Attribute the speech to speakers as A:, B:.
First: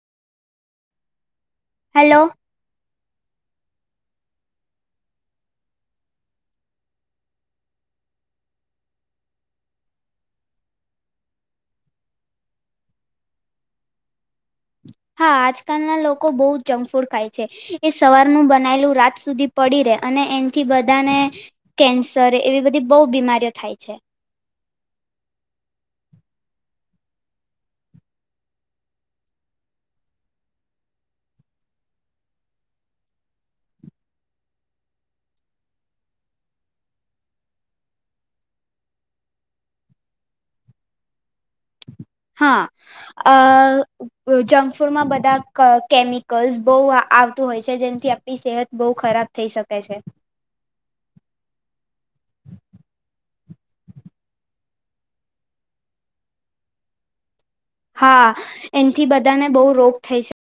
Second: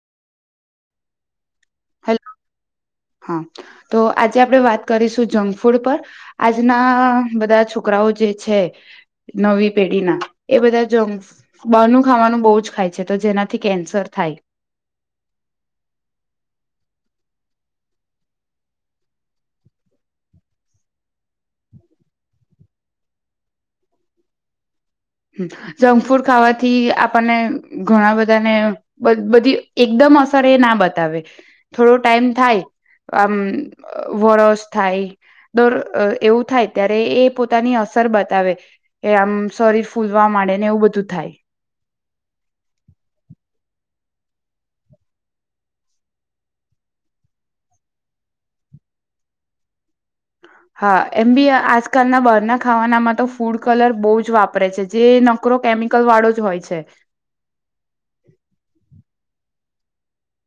A: Hello.
B: Hello હા તો આજે આપણે વાત કરીશું જંક ફૂડ પર આજના બધા છોકરાઓ જે છે નવી પેઢીના એ બધા જંક બનું ખાવાનું બહુ જ ખાય છે તો જેનાથી કેન્સર થાય.
A: હા આજકાલના લોકો બહુ જંક ફૂડ ખાય છે એ સવારનું બનાયલું રાત સુધી પડી રે અને એથી બધાને કેન્સર એવી બધી બહુ બીમારીઓ થાય છે.
B: જંક ફૂડ ખાવાથી આપણને ઘણા બધાને બધી એકદમ અસર એ ના બતાવે થોડો ટાઈમ થાય આમ વરસ થાય દોર એવું થાય ત્યારે એ પોતાની અસર બતાવે એ આમ સોરીફ ફૂલવા માડે ને એવું બધું થાય.
A: હા, અ જંક ફૂડમાં બધા કેમિકલ્સ બહુ આવતું હોય છે જેનાથી આપણી સેહત બહુ ખરાબ થઈ શકે છે.
B: હા એમ બી આજકાલના બહારના ખાવાનામાં તો ફૂડ કલર બહુ જ વાપરે છે. જે નકરો કેમિકલ વાળો જ હોય છે.
A: હા એનથી બધાને બવ રોગ થાય છ